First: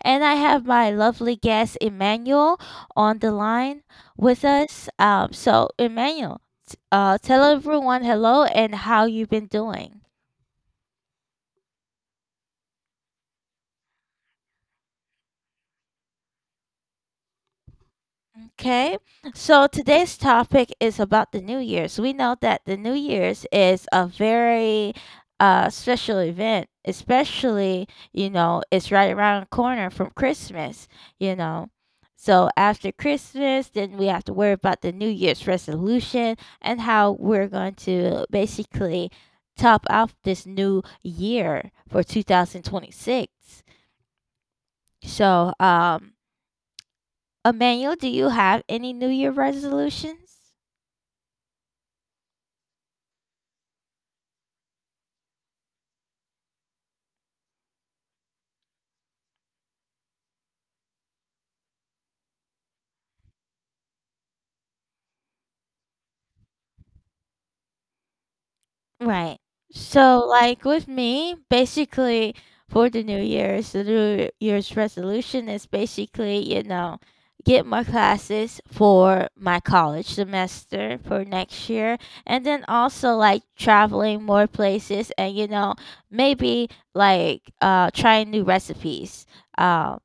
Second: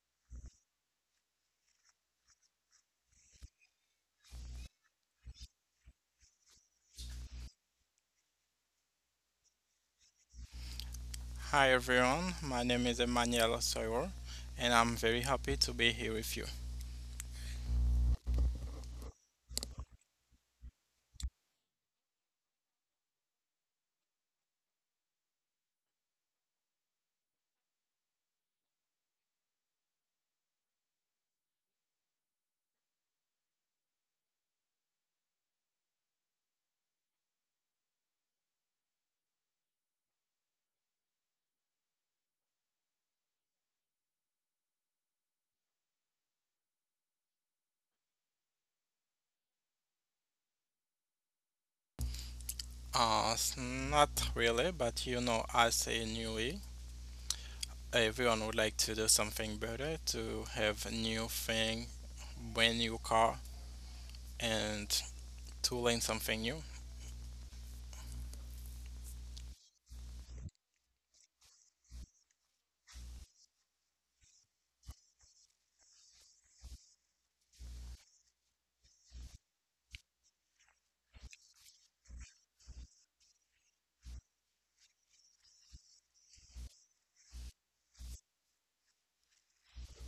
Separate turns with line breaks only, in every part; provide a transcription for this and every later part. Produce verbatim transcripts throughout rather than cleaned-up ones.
and I have my lovely guest, Emmanuel, on the line with us. Um, so, Emmanuel, t- uh, tell everyone hello and how you've been doing.
Hi everyone, my name is Emmanuel Soyer and I'm very happy to be here with you.
Okay, so today's topic is about the New Year's. We know that the New Year's is a very uh, special event, especially, you know, it's right around the corner from Christmas, you know. So after Christmas, then we have to worry about the New Year's resolution and how we're going to basically top off this new year for two thousand twenty-six. So, um, Emmanuel, do you have any New Year resolutions?
Uh, Not really, but you know, as a newbie, everyone would like to do something better, to have a new thing, brand new car, and to learn something new.
Right. So, like with me, basically for the New Year's, the New Year's resolution is basically, you know, get more classes for my college semester for next year, and then also like traveling more places, and you know, maybe like uh trying new recipes. Um,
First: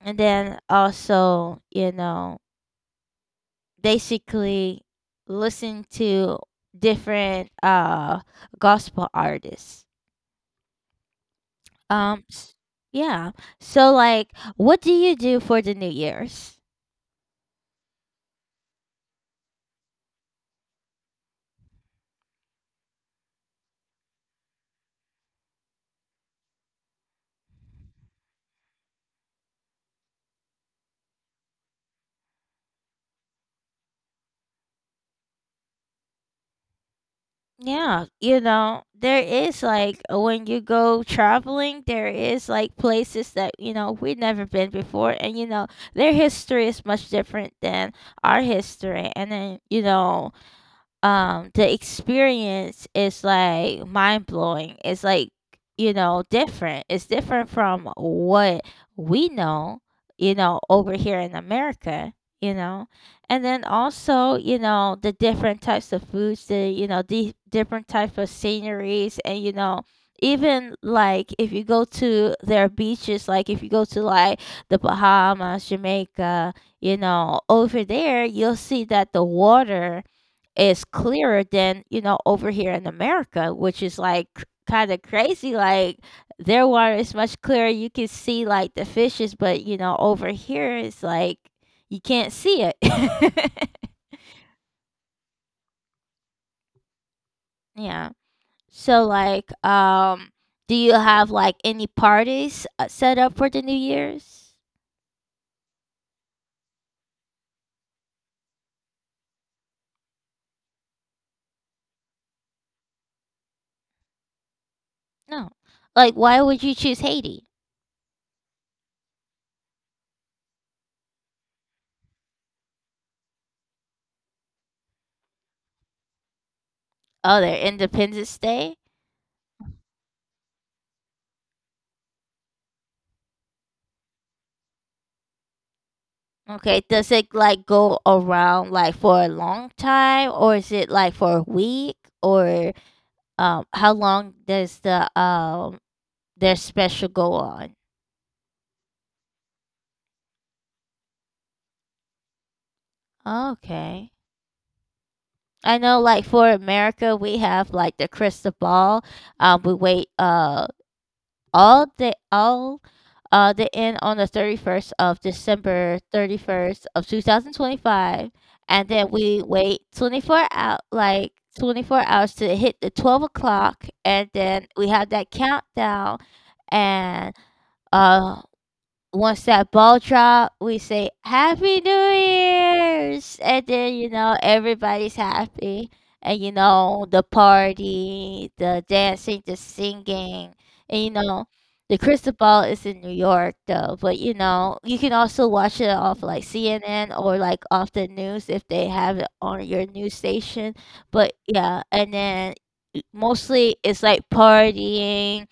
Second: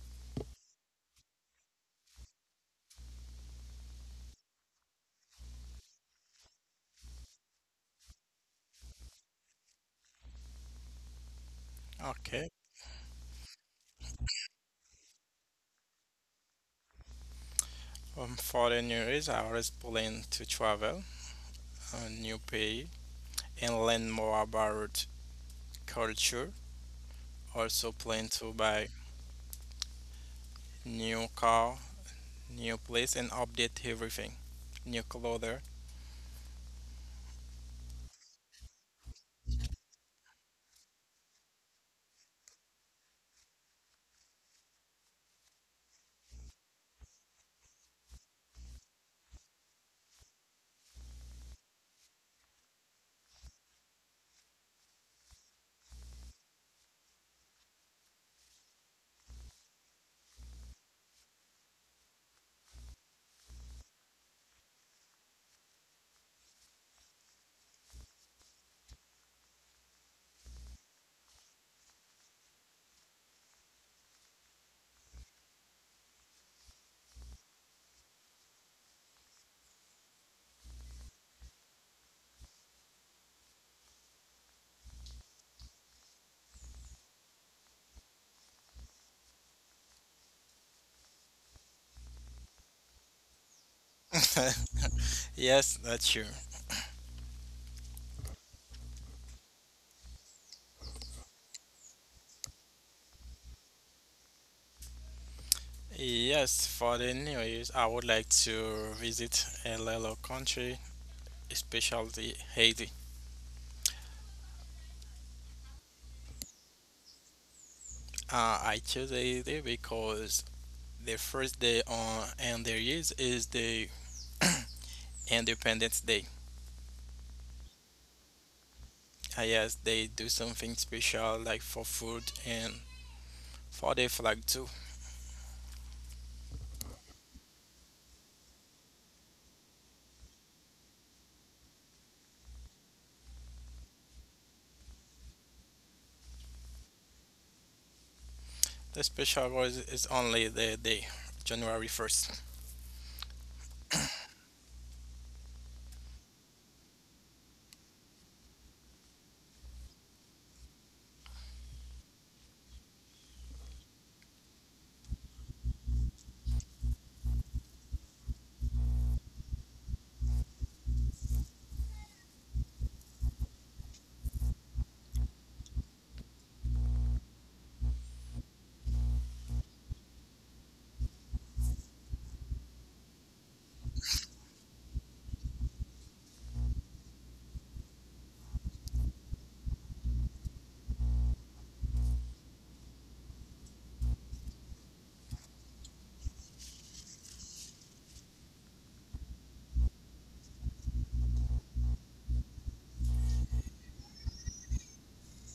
and then also, you know, basically listen to different uh gospel artists. Um
Okay.
s- yeah. So like what do you do for the New Year's?
Um, for the newbies, I always plan to travel a new pays and learn more about culture. Also plan to buy new car, new place, and update everything. New clothes.
Yeah, you know, there is like when you go traveling, there is like places that, you know, we've never been before, and you know, their history is much different than our history. And then, you know, um the experience is like mind blowing. It's like, you know, different. It's different from what we know, you know, over here in America, you know. And then also, you know, the different types of foods, the you know, the different types of sceneries, and you know, even like if you go to their beaches, like if you go to like the Bahamas, Jamaica, you know, over there you'll see that the water is clearer than you know over here in America, which is like kind of crazy. Like their water is much clearer; you can see like the fishes, but you know over here it's like you can't see it.
Yes, that's true.
Yeah. So like, um, do you have like any parties uh, set up for the New Year's?
Yes, for the New Year's, I would like to visit a little country, especially Haiti.
No. Like, why would you choose Haiti?
Uh, I chose Haiti because the first day on and their years is the Independence Day.
Oh, their Independence Day.
Uh, yes, they do something special like for food and for the flag too.
Okay, does it like go around like for a long time, or is it like for a week, or um how long does the um their special go on?
The special was is only the day, January first.
Okay. I know like for America we have like the crystal ball. Um we wait uh all the all uh they end on the thirty-first of December, thirty-first of two thousand twenty-five, and then we wait twenty-four out, like twenty-four hours, to hit the twelve o'clock, and then we have that countdown, and uh once that ball drop, we say Happy New Year's. And then you know everybody's happy, and you know the party, the dancing, the singing. And you know the crystal ball is in New York though, but you know you can also watch it off like C N N, or like off the news if they have it on your news station. But yeah, and then mostly it's like partying.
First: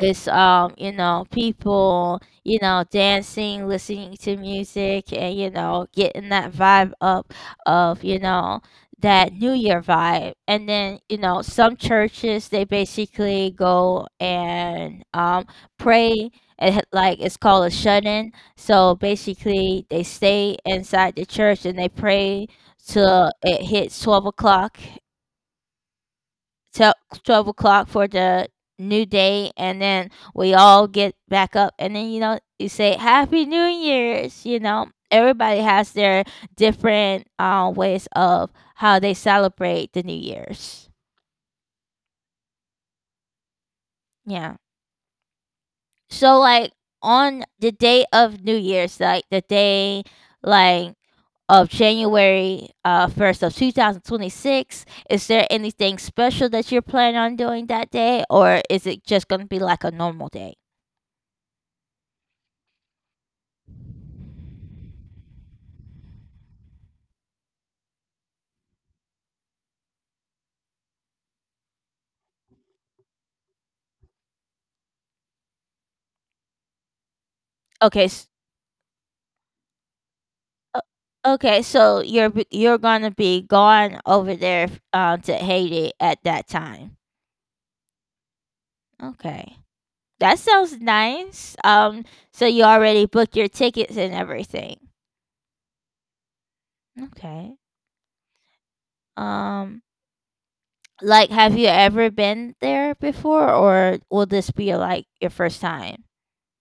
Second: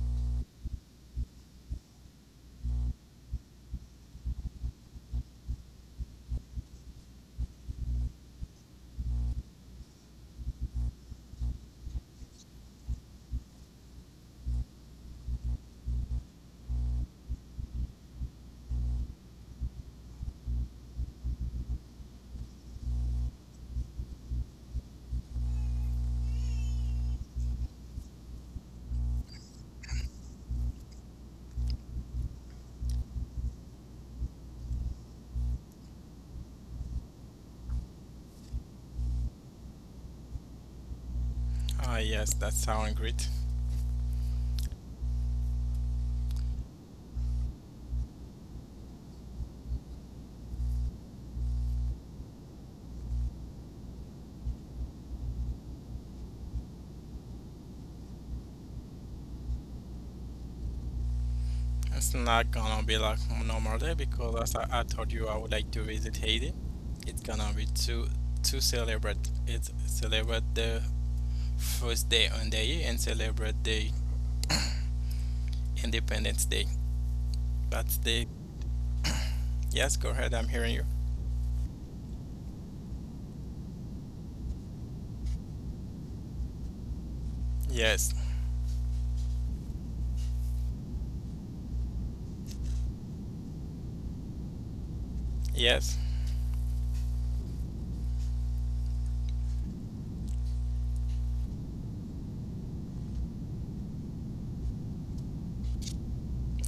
It's um, you know, people, you know, dancing, listening to music, and you know, getting that vibe up of, you know, that New Year vibe. And then, you know, some churches they basically go and um pray, and h- like it's called a shut-in. So basically they stay inside the church and they pray till it hits twelve o'clock, 12, twelve o'clock for the new day. And then we all get back up, and then you know you say Happy New Year's. You know everybody has their different uh, ways of how they celebrate the New Year's.
Ah, yes, that sounds great.
Yeah. So like on the day of New Year's, like the day, like of January uh, first of two thousand twenty-six, is there anything special that you're planning on doing that day, or is it just going to be like a normal day?
It's not gonna be like normal day because as I, I told you, I would like to visit Haiti. It's gonna be to to celebrate it celebrate the first day on the year and celebrate the Independence Day. That's
Okay. s-
the Yes. Go ahead, I'm hearing you.
o- Okay, so you're b- you're gonna be gone over there f- uh, to Haiti at that time.
Yes,
Okay, that sounds nice. Um, so you already booked your tickets and everything.
yes,
Okay. Um, like, have you ever been there before, or will this be like your first time?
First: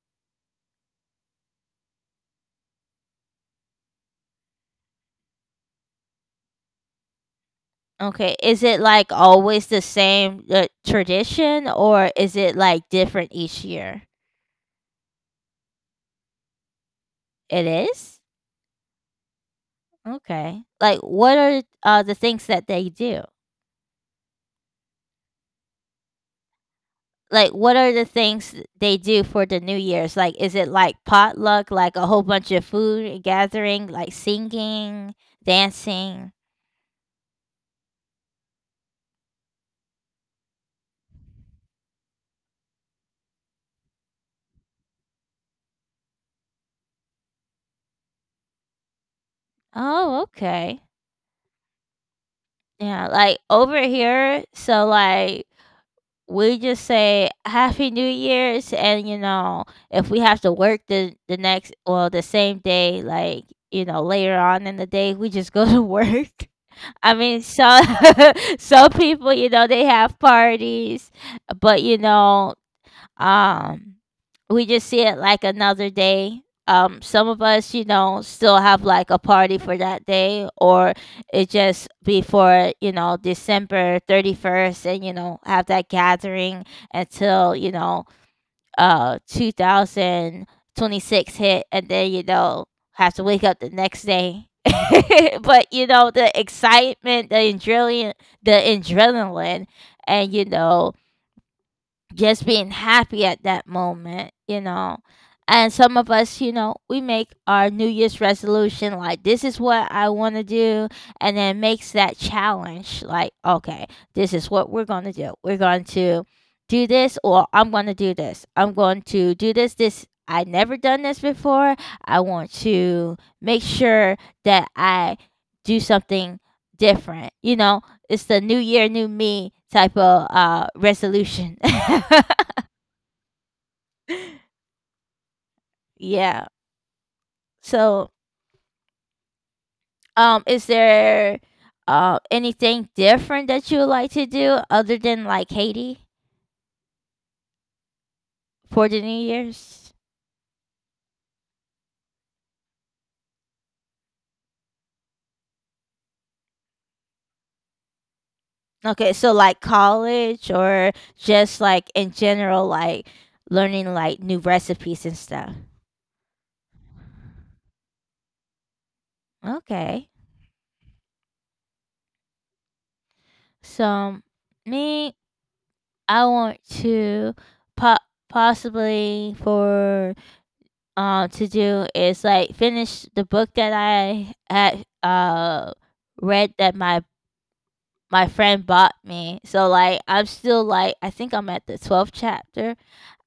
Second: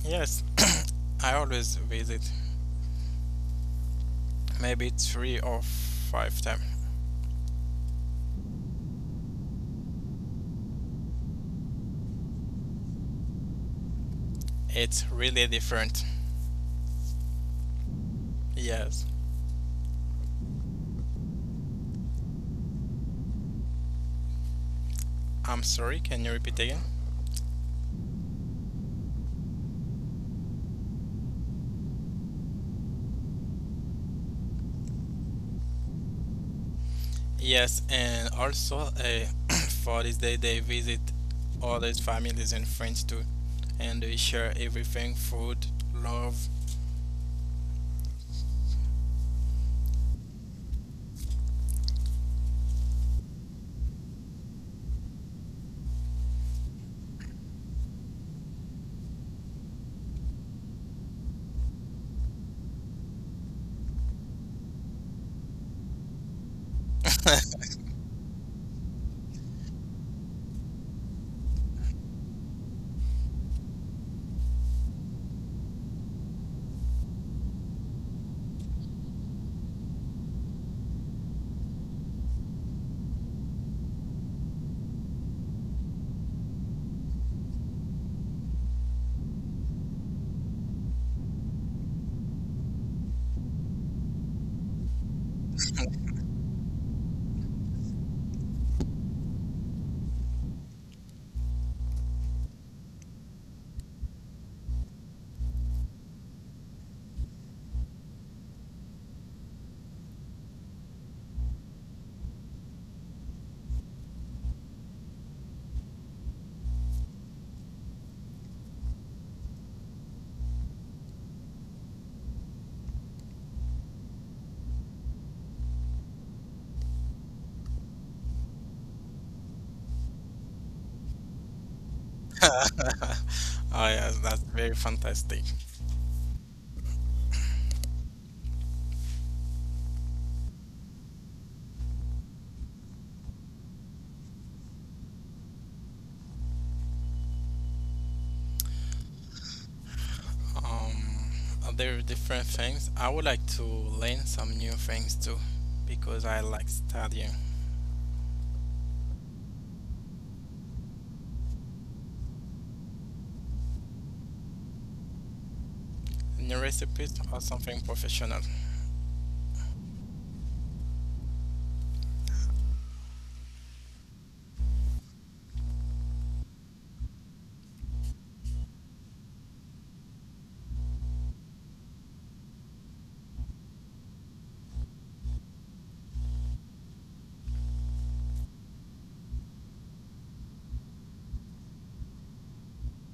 yes. I always visit maybe three or five times.
Okay, is it like always the same uh, tradition, or is it like different each year?
It's really different.
It is.
Yes.
Okay. Like, what are uh, the things that they do?
I'm sorry. Can you repeat again?
Like, what are the things they do for the New Year's? Like, is it like potluck, like a whole bunch of food gathering, like singing, dancing?
Yes, and also uh, for this day they visit all these families and friends too, and they share everything, food, love.
Oh, okay. Yeah, like over here, so like we just say Happy New Year's. And you know, if we have to work the the next, well, the same day, like you know, later on in the day, we just go to work. I mean, some some people, you know, they have parties, but you know, um, we just see it like another day. Um, some of us, you know, still have like a party for that day, or it just be for you know December thirty-first, and you know have that gathering until you know uh two thousand twenty-six hit, and then you know have to wake up the next day, but you know the excitement, the adrenaline the adrenaline, and you know just being happy at that moment, you know. And some of us, you know, we make our New Year's resolution like, this is what I want to do. And then makes that challenge like, okay, this is what we're going to do. We're going to do this, or I'm going to do this. I'm going to do this. This, I never done this before. I want to make sure that I do something different. You know it's the new year, new me type of uh, resolution.
Oh, yes, that's very fantastic.
Yeah. So, um, is there uh, anything different that you would like to do other than like Haiti for the New Year's?
Um, there are different things. I would like to learn some new things too, because I like studying
Okay, so like college or just like in general, like learning like new recipes and stuff.
new recipes or something professional.
Okay. So me, I want to po- possibly for um, to do is like finish the book that I had uh read that my my friend bought me. So like I'm still like I think I'm at the twelfth chapter,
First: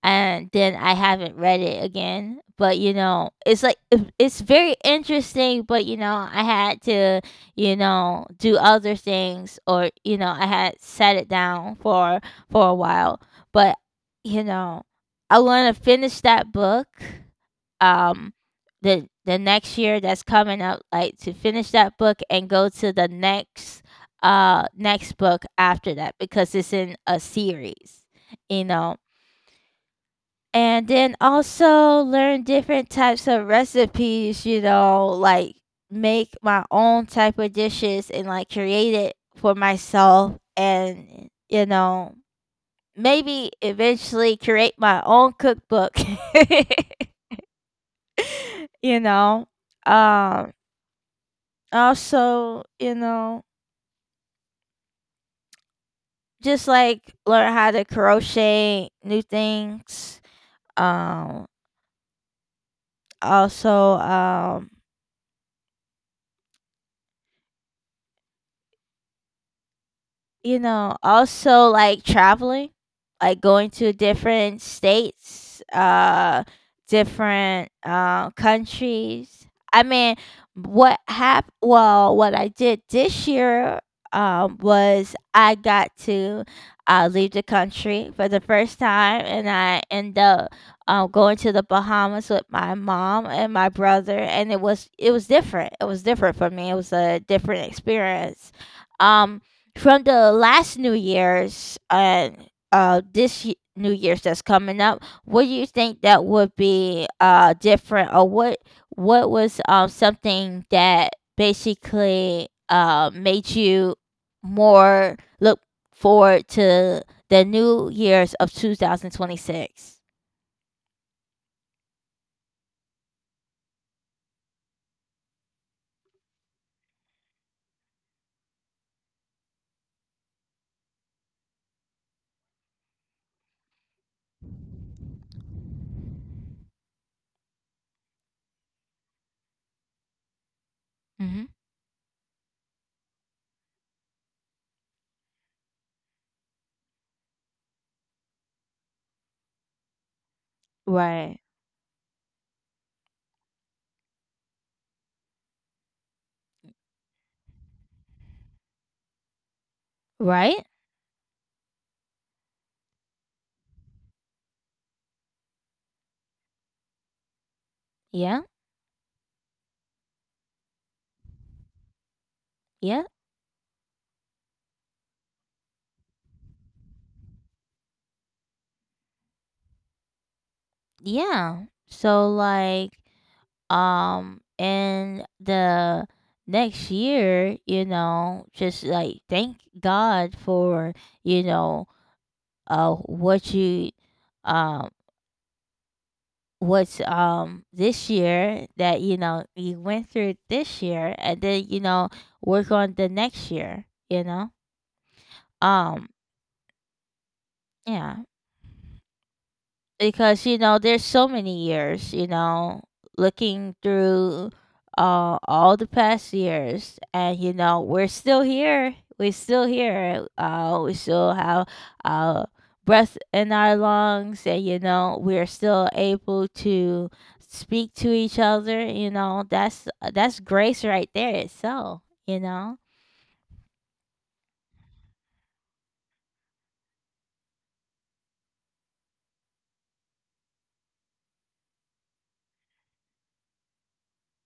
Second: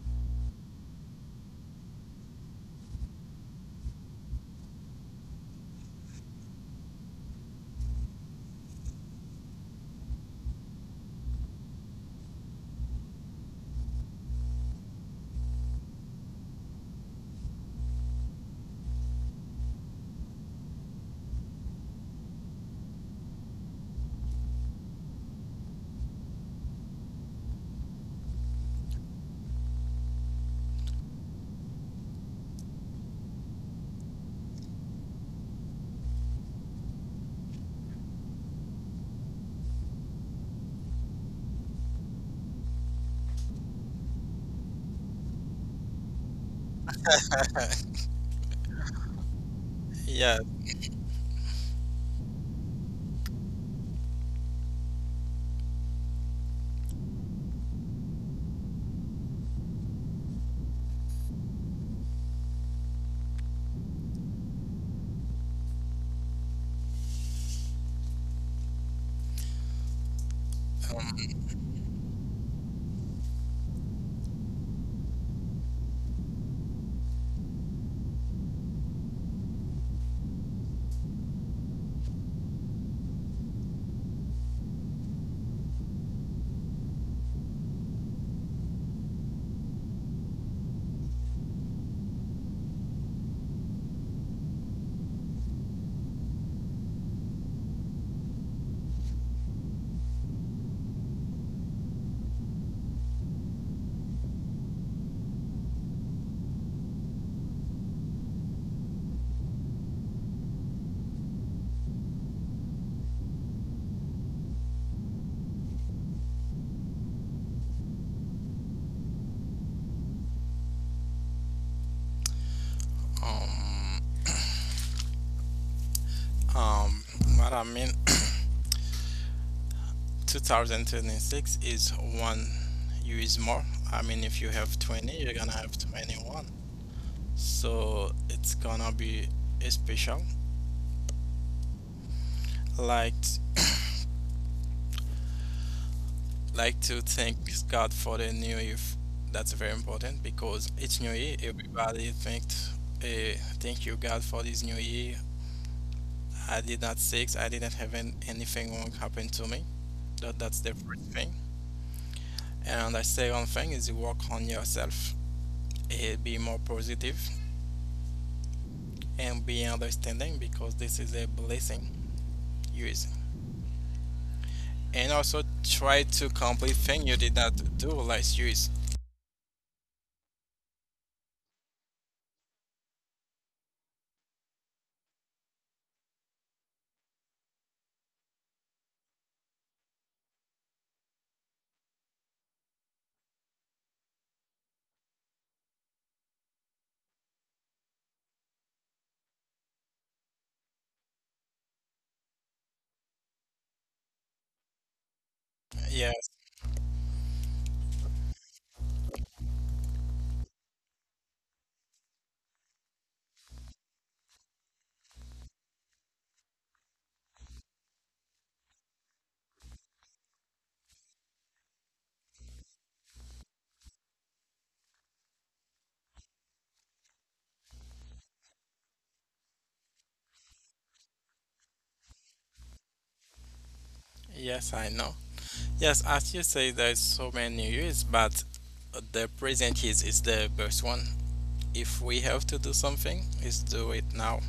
and then I haven't read it again. But you know, it's like it- it's very interesting, but you know, I had to, you know, do other things, or you know, I had set it down for for a while. But you know, I want to finish that book, um the the next year that's coming up, like to finish that book and go to the next uh next book after that, because it's in a series you know and then also learn different types of recipes, you know like make my own type of dishes, and like create it for myself. And you know maybe eventually create my own cookbook. you know
Yeah.
um Also, you know, just like learn how to crochet new things. Um, Also, um, you know,
Um.
also like traveling, like going to different states, uh, different uh, countries. I mean, what hap- well, what I did this year um, was I got to uh, leave the country for the first time, and I end up um, going to the Bahamas with my mom and my brother, and it was it was different. It was different for me. It was a different experience. Um, from the last New Year's and uh, this y- New Year's that's coming up, what do you think that would be uh, different, or what what was um, something that basically uh, made you more look forward to the New Year's of two thousand twenty-six?
Um. Um. What I mean. two thousand twenty-six is one year is more. I mean, if you have twenty, you're gonna have twenty-one. So it's gonna be a special.
Mm-hmm.
Like, like to thank God for the new year. f- That's very important because each new year,
Right.
everybody thanked, uh, thank you God for this new year. I did not sick. I didn't have an, anything wrong happen to me. That, that's
Right.
the first thing. And the second thing is you work on yourself. Uh, be more positive
Yeah.
and be understanding because this is a blessing years.
Yeah.
And also try to complete thing you did not do last years.
Yeah. So like um and the next year, you know just like thank God for, you know uh what you, um what's um this year that, you know you went through it this year, and then you know work on the next year you know um
Yes,
yeah, because you know there's so many years, you know looking through uh, all the past years. And you know we're still here we're still here uh, we still have uh, breath in our lungs. And you know we're still able to speak to each other you know that's that's grace right there itself, you know.
yes, I know. Yes, as you say, there's so many years, but the present years is the best one. If we have to do something, let's do it now.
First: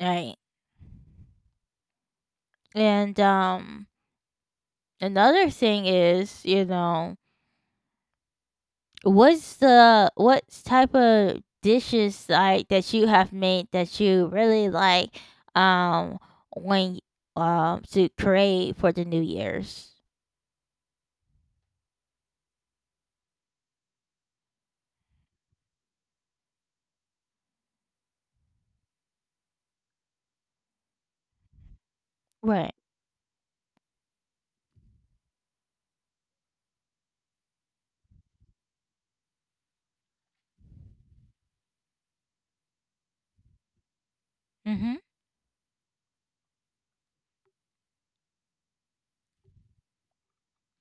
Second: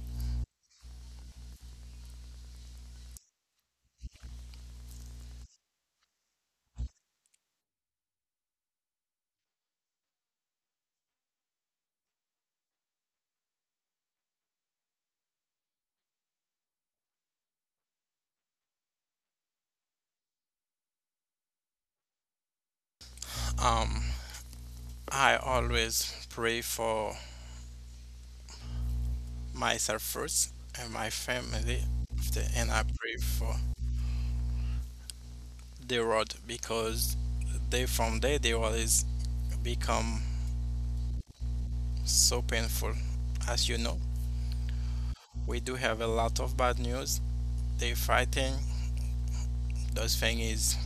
Right. And um another thing is, you know what's the what type of dishes like that you have made that you really like, um when um to create for the New Year's?
Um, I always pray for myself first and my family, after, and
Right.
I pray for the road because they from there they always become so painful. As you know,
Mhm.
we do have a lot of bad news. They fighting. Those thing is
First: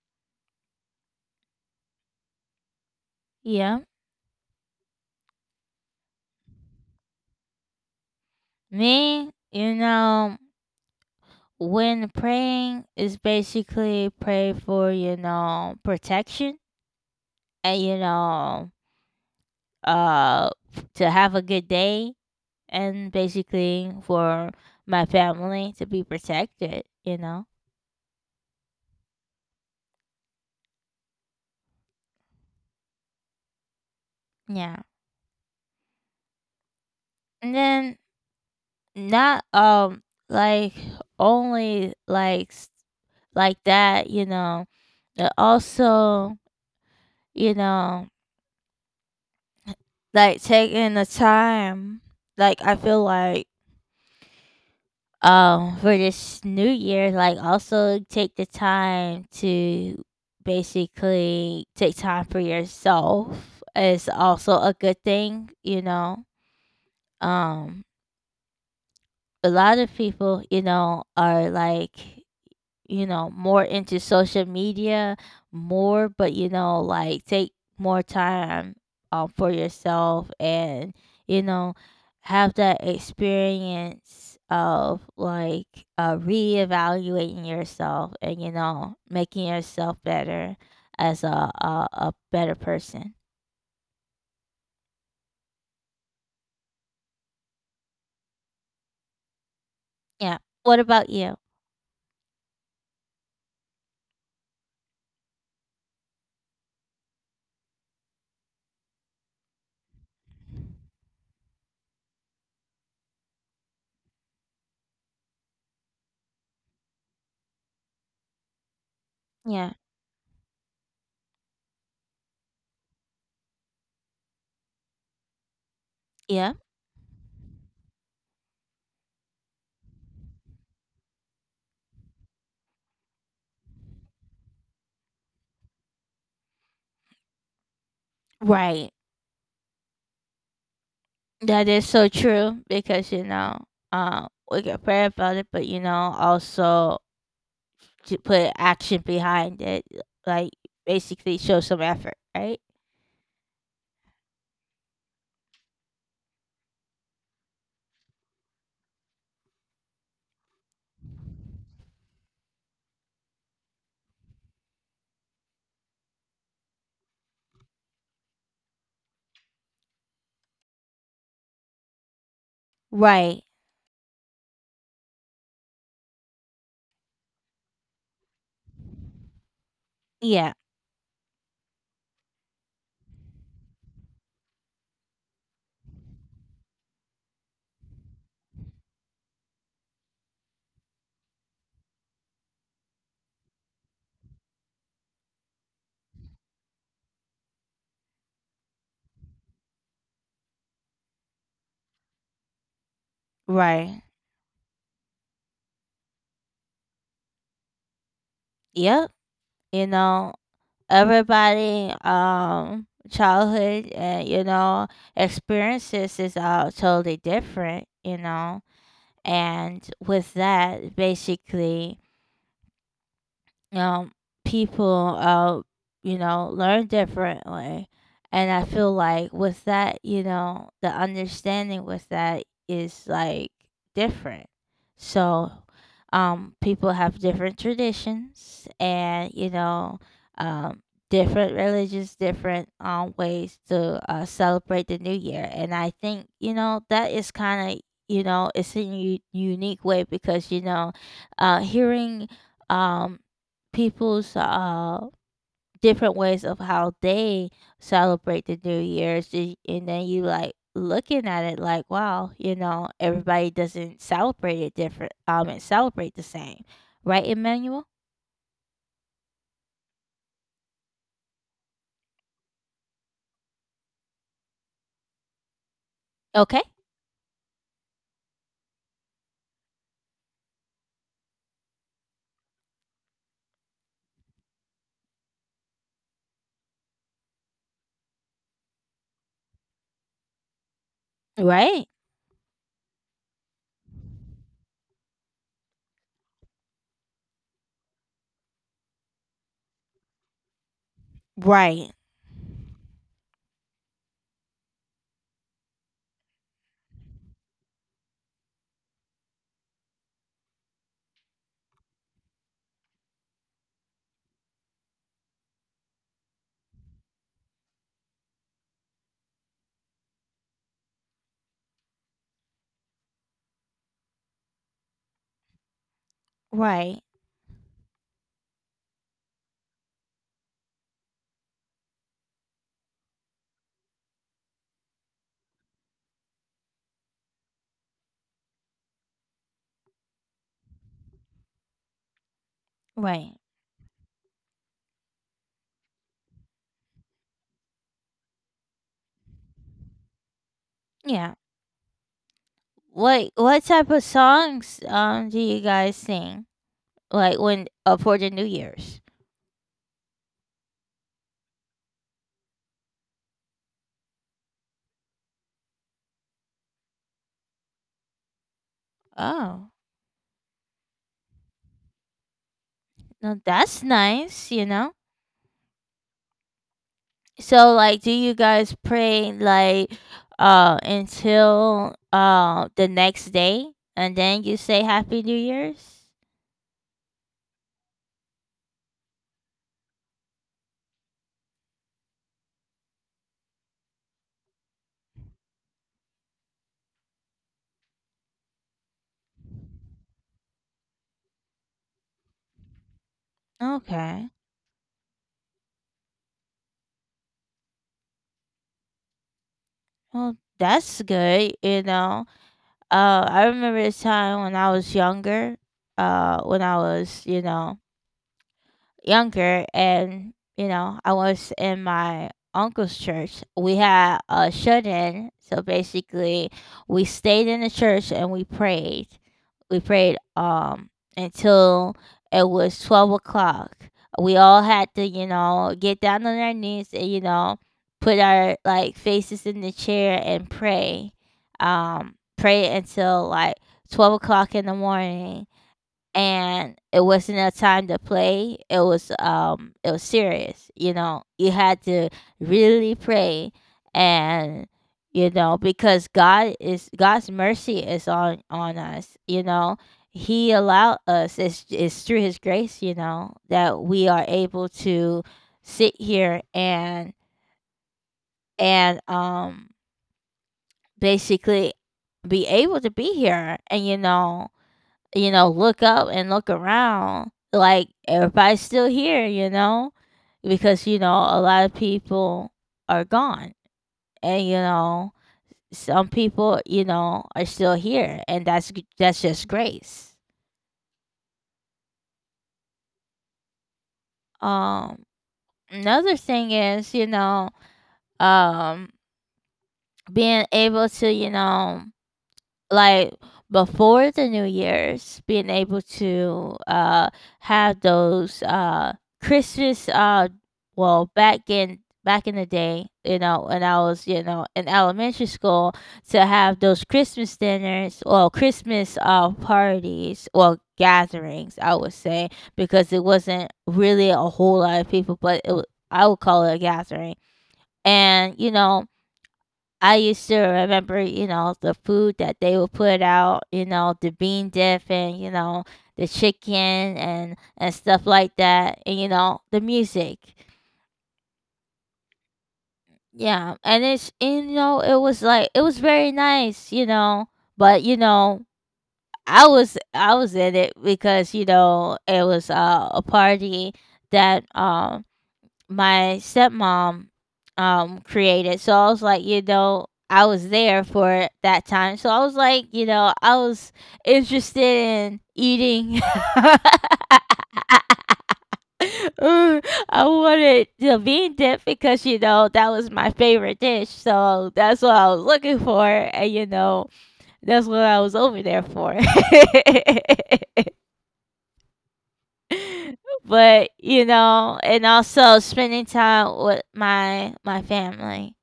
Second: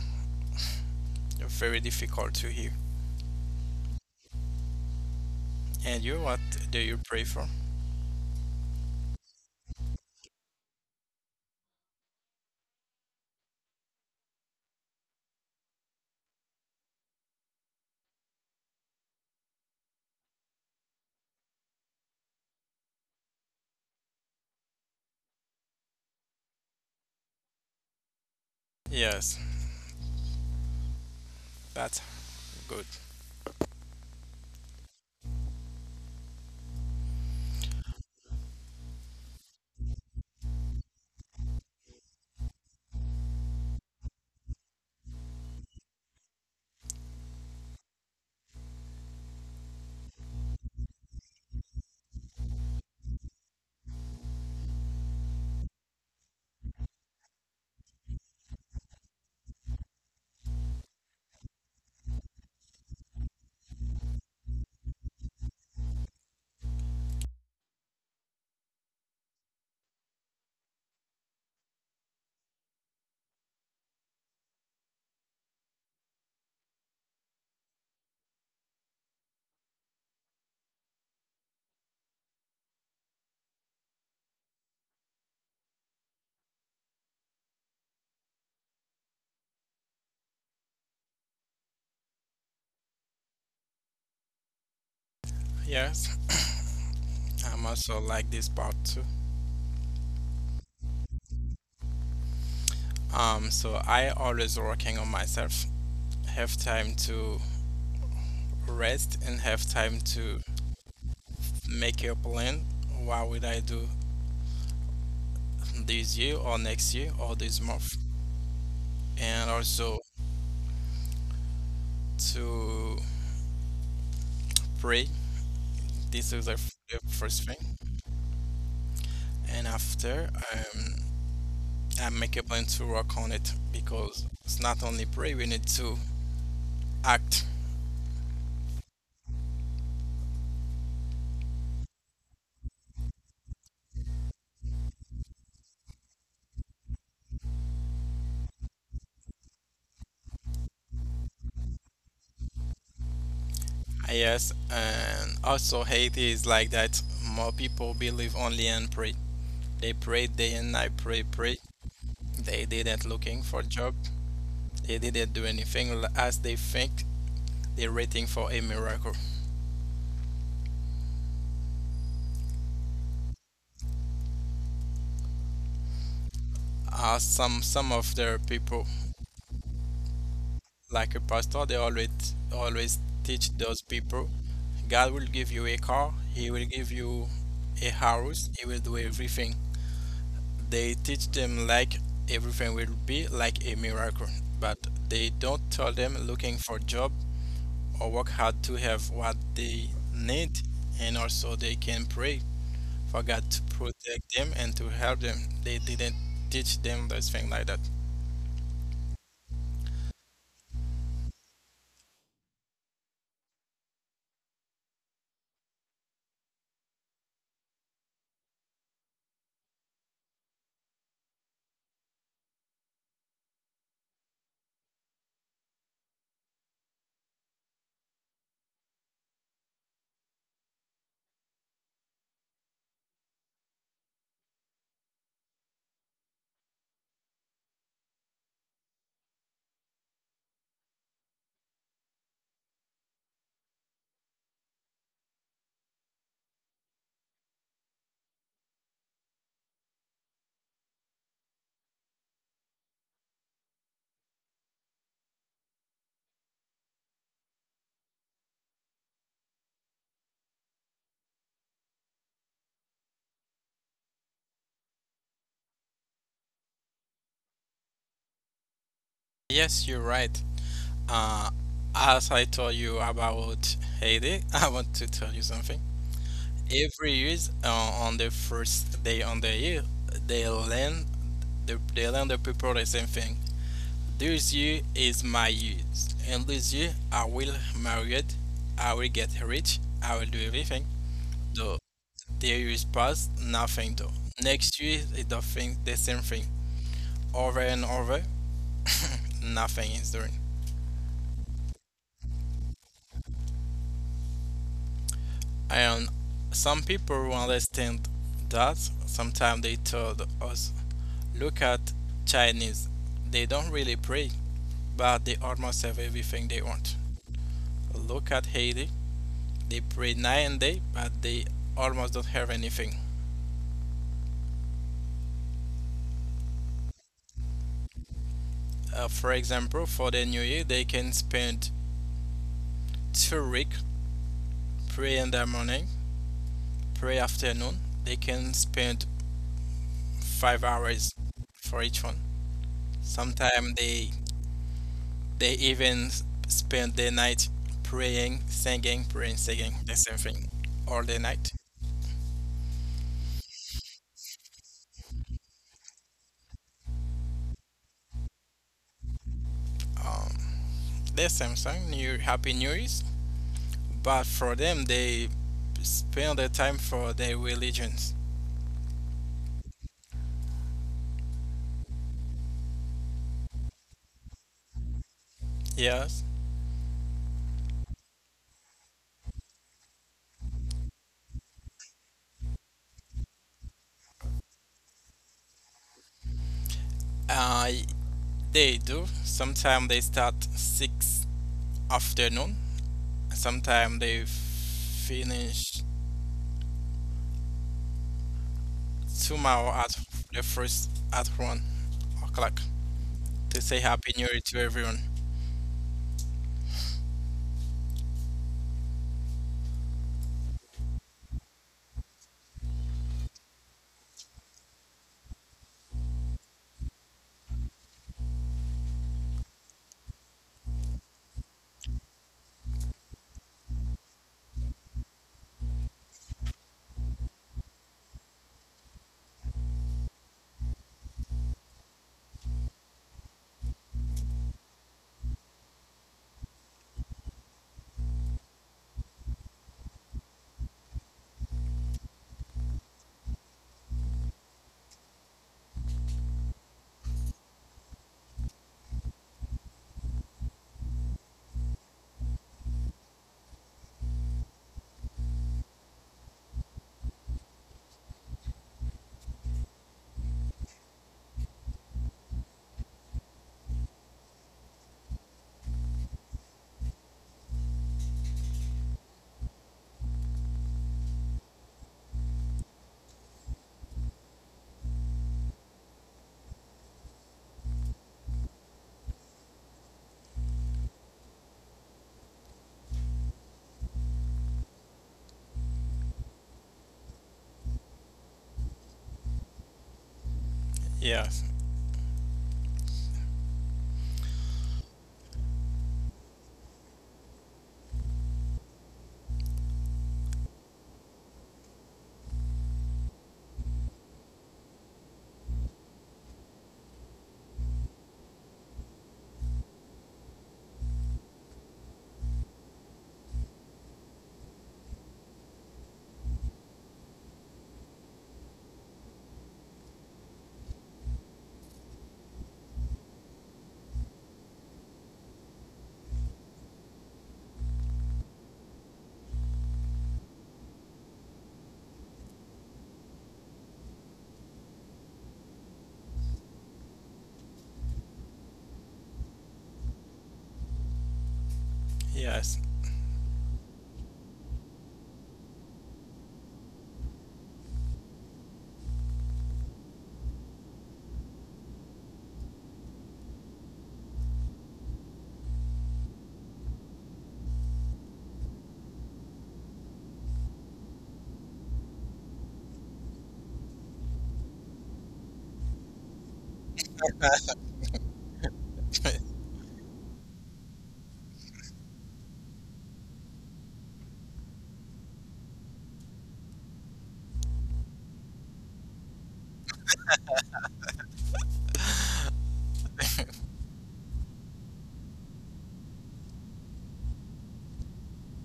very difficult to hear.
Yeah.
And you, what do you pray for?
Me, you know, when praying is basically pray for, you know, protection, and you know, uh to have a good day, and basically for my family to be protected, you know.
Yes, that's good.
Yeah. And then not um like only like s- like that, you know, but also, you know, like taking the time, like I feel like um for this new year, like also take the time to basically take time for yourself is also a good thing, you know. Um a lot of people, you know, are like you know, more into social media more, but, you know, like, take more time, um, for yourself and, you know, have that experience of, like, uh, reevaluating yourself and, you know, making yourself better as a a a better person.
Yes, I'm also like this part too.
Yeah. What about you?
Um, so I always working on myself. Have time to rest and have time to make a plan. What would I do this year or next year or this month? And
Yeah.
also to pray. This is the
Yeah.
f- the first thing. And after, um, I make a plan to work on it because it's not only pray, we need to act.
Right. That is so true because, you know, um, we get prayer about it, but, you know, also to put action behind it, like basically show some effort, right?
Yes, and also Haiti is like that. More people believe only in pray. They pray day and night, pray, pray. They didn't looking for job. They didn't do anything l- as they think. They're waiting for a miracle.
Right.
Uh, some some of their people
Yeah,
like a pastor, they always always teach those people, God will give you a car, he will give you a house, he will do everything. They teach them like everything will be like a miracle, but they don't tell them looking for job or work hard to have what they need and also they can pray for God to
right.
protect them and to help them. They didn't teach them those things like that.
Yep. You know, everybody um childhood and you know, experiences is all totally different, you know. And with that, basically um, people, uh, you know, learn differently. And I feel like with that, you know, the understanding with that is like different. So, um, people have different traditions and, you know, um, different religions, different um, ways to uh, celebrate the new year. And I think, you know, that is kind of, you know, it's a u- unique way because, you know, uh, hearing um people's uh different ways of how they celebrate the New Year's, y- and then you like looking at it like, wow, you know, everybody doesn't celebrate it different, um, and celebrate the same, right, Emmanuel?
Yes, you're right. Uh, as I told you about Haiti, I want to tell you something.
Okay,
Every year, uh, on the first day on the year, they learn the they learn the people the same thing. This year is my year, and this year I will marry it. I will get rich. I will do everything. Though
right,
the years pass, nothing though. Next year is the thing, the same thing, over and over. Nothing is doing.
right,
And some people who understand that, sometimes they told us, look at Chinese, they don't really pray, but they almost have everything they want. Look at Haiti, they pray night and day, but they almost don't have anything.
right,
Uh, for example, for the New Year, they can spend two weeks pray in the morning, pray afternoon. They can spend five hours for each one.
right.
Sometimes they They even spend their night praying, singing, praying, singing the same thing all the
Yeah.
night.
What what type of songs um do you guys sing like when uh, for the New Year's?
Um, the same song, New Happy New Year's. But for them, they spend the time for their religions.
Oh, no, that's nice. You know.
Yes,
So like do you guys pray like uh until uh the next day and then you say happy new year's?
uh, they do. Sometimes they start six afternoon. Sometimes they finish tomorrow at the first at one o'clock to say Happy New
Okay.
Year to everyone.
Well, that's good, you know. Uh I remember a time when I was younger, uh when I was, you know, younger and you know I was in my uncle's church. We had a shut-in, so basically we stayed in the church and we prayed we prayed um until it was twelve o'clock. We all had to, you know, get down on our knees and, you know, put our like faces in the chair and pray, um pray until like twelve o'clock in the morning. And it wasn't a time to play. It was um it was serious, you know. You had to really pray. And you know, because God is God's mercy is on on us, you know. He allowed us. it's, it's through his grace, you know, that we are able to sit here and and um basically be able to be here and you know, you know, look up and look around, like everybody's still here, you know, because you know a lot of people are gone, and you know some people, you know, are still here, and that's g- that's just grace.
Yes,
Um, another thing is, you know, um, being able to, you know, like before the new year's, being able to uh have those uh Christmas uh well, back in back in the day, you know, when I was, you know, in elementary school, to have those Christmas dinners or Christmas uh parties or gatherings, I would say, because it wasn't really a whole lot of people, but it wa- I would call it a gathering. And you know, I used to remember, you know, the food that they would put out, you know, the bean dip and, you know, the chicken and and stuff like that and you know, the music.
yes.
Yeah, and it's and, you know, it was like it was very nice, you know, but you know, I was I was in it because, you know, it was uh, a party that um my stepmom um created. So I was like, you know, I was there for that time. So I was like, you know, I was interested in eating. Ooh, I wanted the bean dip because you know that was my favorite dish. So that's what I was looking for, and you know that's what I was over there for. But you know and also spending time with my my family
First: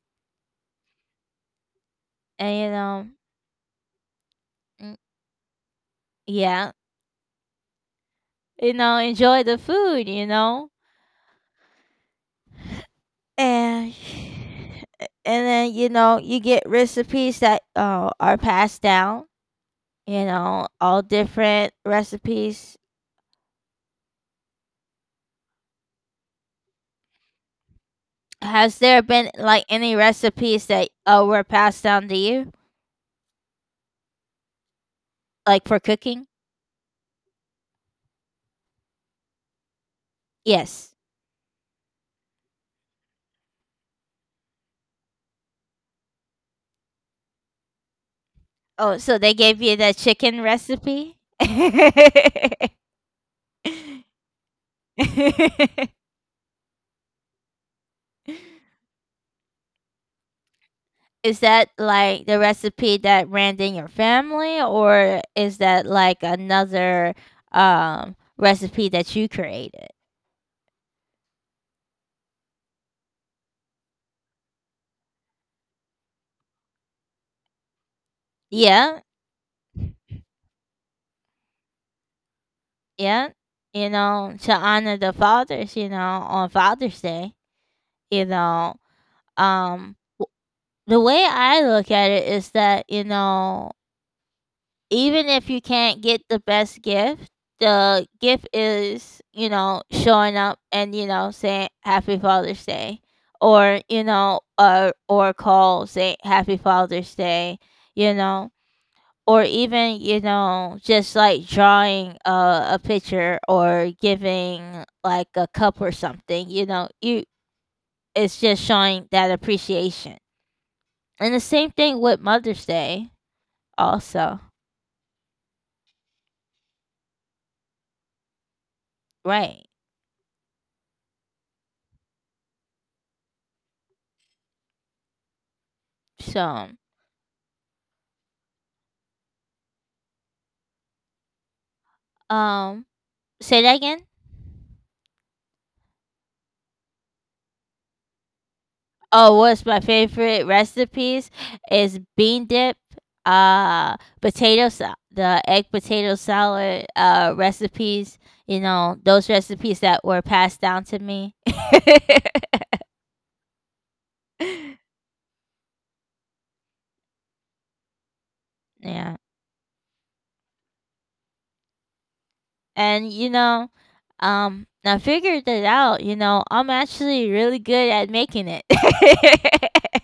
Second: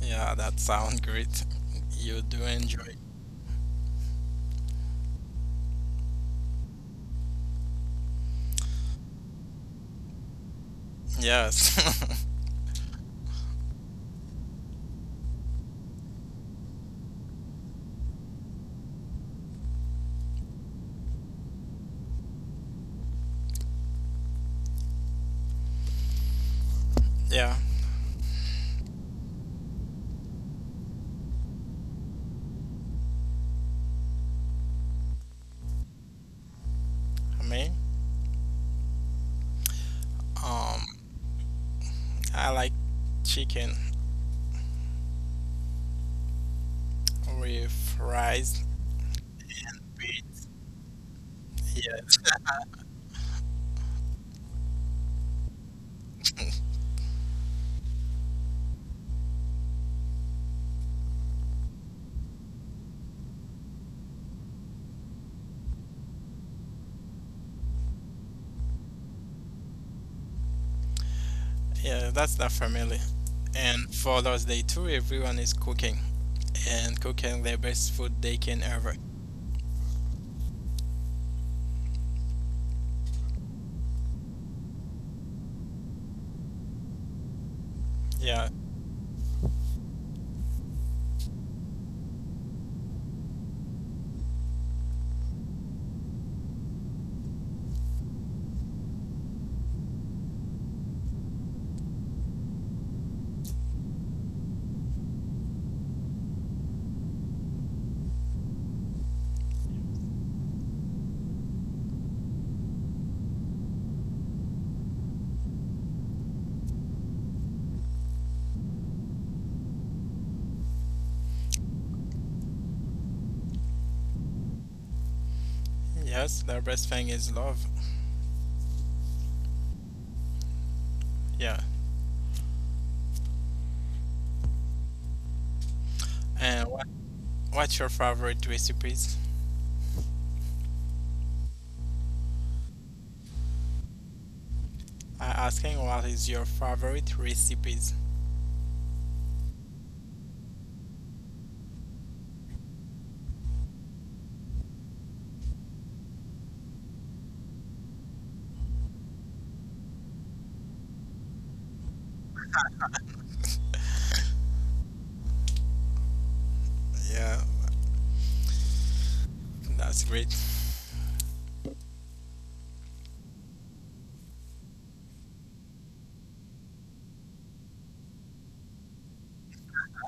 Yeah, that sounds great. You do
and you
enjoy.
know, mm, yeah, you know, enjoy the food, you know.
Yes.
And and then you know you get recipes that uh, are passed down, you know, all different recipes.
Yeah,
Has there been like any recipes that uh, were passed down to you like for cooking?
I mean, Um,
Yes.
I like chicken with rice.
Oh, so they gave you the chicken
Beef.
recipe?
Yes.
Is that like the recipe that ran in your family, or is that like another um, recipe that you created?
Yeah, that's the family. And for those day too, everyone is cooking and cooking the best food they can ever.
Yeah, yeah. You know, to honor the fathers, you know, on Father's Day, you
Yeah.
know, um, w- the way I look at it is that, you know, even if you can't get the best gift, the gift is, you know, showing up and, you know, saying happy Father's Day or, you know, uh, or call, say happy Father's Day, you know, or even, you know, just like drawing a, a picture or giving like a cup or something, you know, you, it's just showing that appreciation. And the same thing with Mother's Day also.
Yes, the best thing is love.
Right.
Yeah. And
So,
what, what's your favorite recipes?
um. Say that again.
I asking what is your favorite recipes?
Oh, what's my favorite recipes is bean dip, uh, potato salad, the egg potato salad uh recipes. You know those recipes that were passed down to me.
Yeah,
Yeah,
that's great.
and you know, um, I figured it out. You know, I'm actually really good at making it.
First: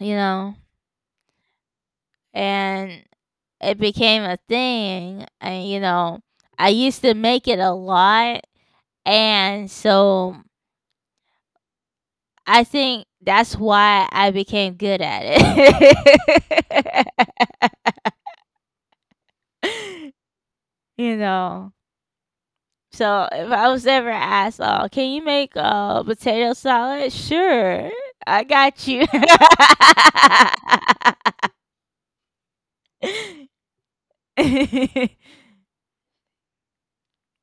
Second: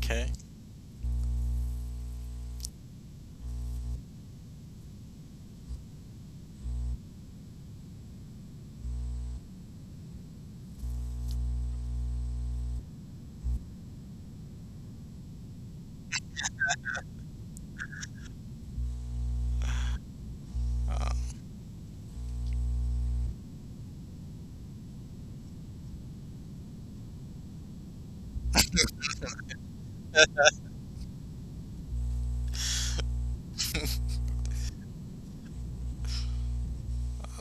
You know, and it became a thing. And, you know, I used to make it a lot. And so I think that's why I became good at it.
Uh,
You know, so if I was ever asked, oh, can you make uh, potato salad? Sure, I got you.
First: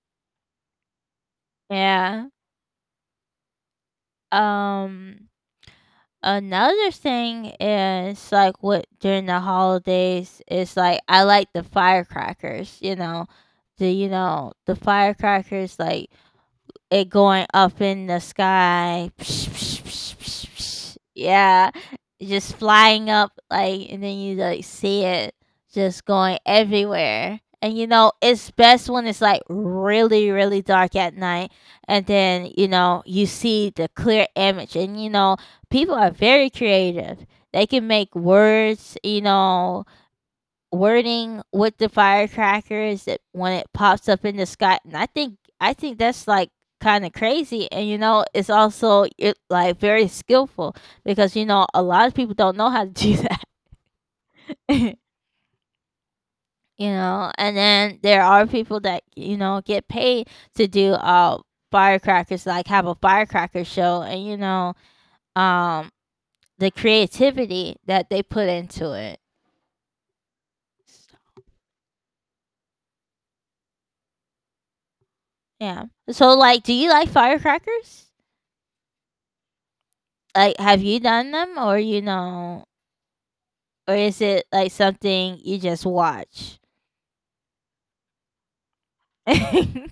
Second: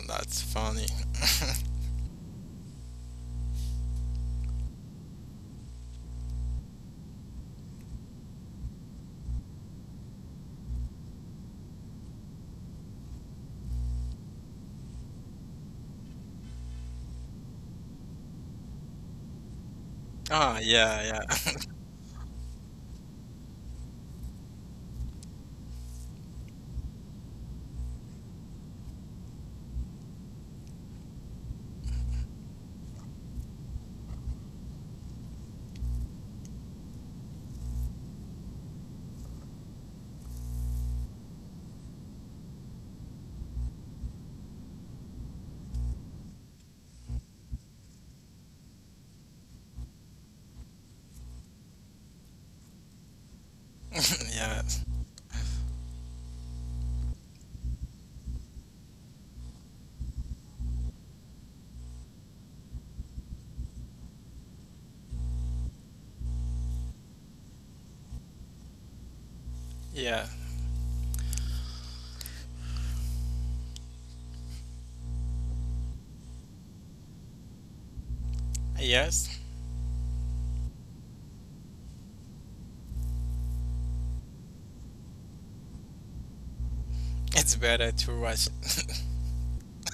That's funny.
Yeah. Um, another thing is like what during the holidays is like I like the firecrackers, you know. The you know, the firecrackers like it going up in the sky.
Ah, yeah, yeah.
Yeah, just flying up like, and then you like see it just going everywhere. And you know, it's best when it's like really, really dark at night, and then you know you see the clear image. And you know, people are very creative. They can make words, you know, wording with the firecrackers that when it pops up in the sky, and I think I think that's like kind of crazy and you know it's also it like very skillful because you know a lot of people don't know how to do that. You know and then there are people that you know get paid to do uh firecrackers, like have a firecracker show and you know, um the creativity that they put into it.
Yeah, yeah.
Yeah. So like do you like firecrackers?
Yes,
Like, have you done them or you know, or is it like something you just watch?
it's better to watch.
um,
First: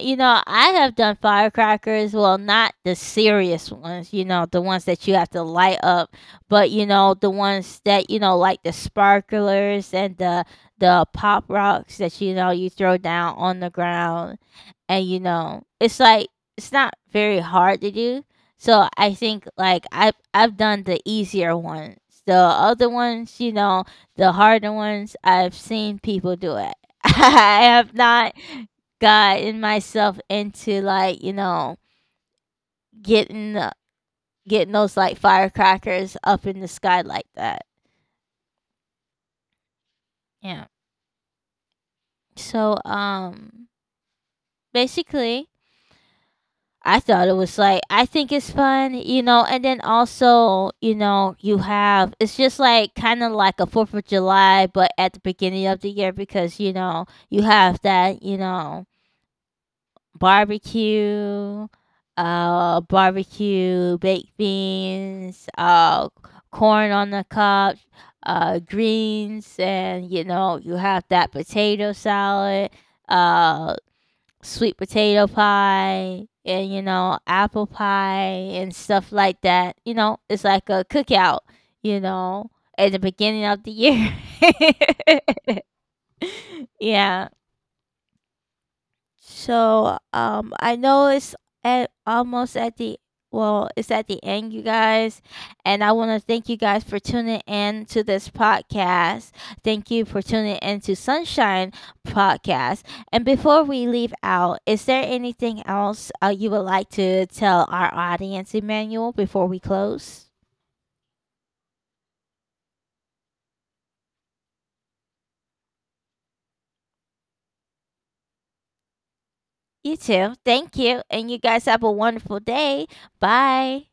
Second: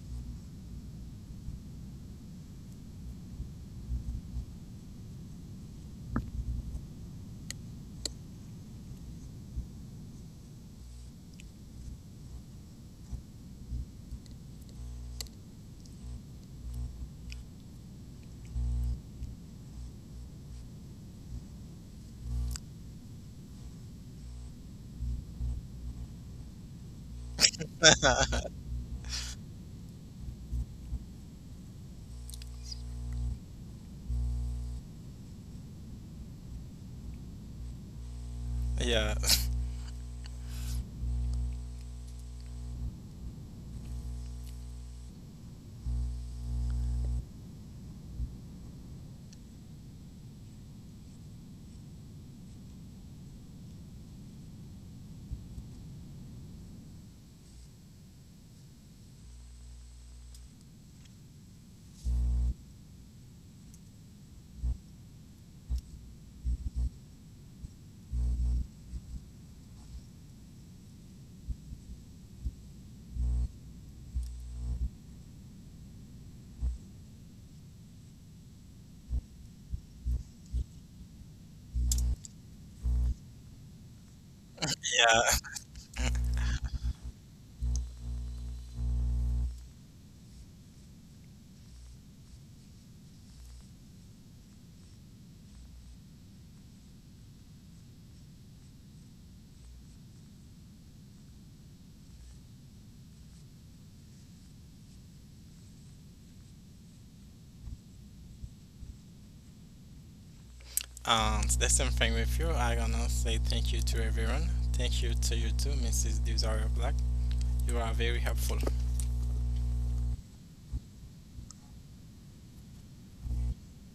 you know, I have done firecrackers. Well, not the serious ones, you know, the ones that you have to light up, but you know, the ones that you know, like the sparklers and the the pop rocks that you know you throw down on the ground and you know it's like it's not very hard to do. So I think like i've i've done the easier ones. The other ones, you know, the harder ones, I've seen people do it. I have not gotten myself into like you know getting the- getting those like firecrackers up in the sky like that.
Yeah,
Yeah. So um, basically I thought it was like I think it's fun, you know, and then also, you know, you have it's just like kind of like a fourth of July but at the beginning of the year because, you know, you have that, you know, barbecue, uh barbecue, baked beans, uh corn on the cob, uh greens and you know, you have that potato salad, uh sweet potato pie and you know apple pie and stuff like that, you know, it's like a cookout, you know, at the beginning of the year.
yeah.
Yeah. So um, I know it's at almost at the well, it's at the end, you guys, and I want to thank you guys for tuning in to this podcast. Thank you for tuning in to Sunshine Podcast. And before we leave out, is there anything else uh, you would like to tell our audience, Emmanuel, before we close?
Um, that's something with you. I gonna say thank you to everyone. Thank you to you too, Missus Desire Black. You are very helpful.
You too. Thank you, and you guys have a wonderful day. Bye.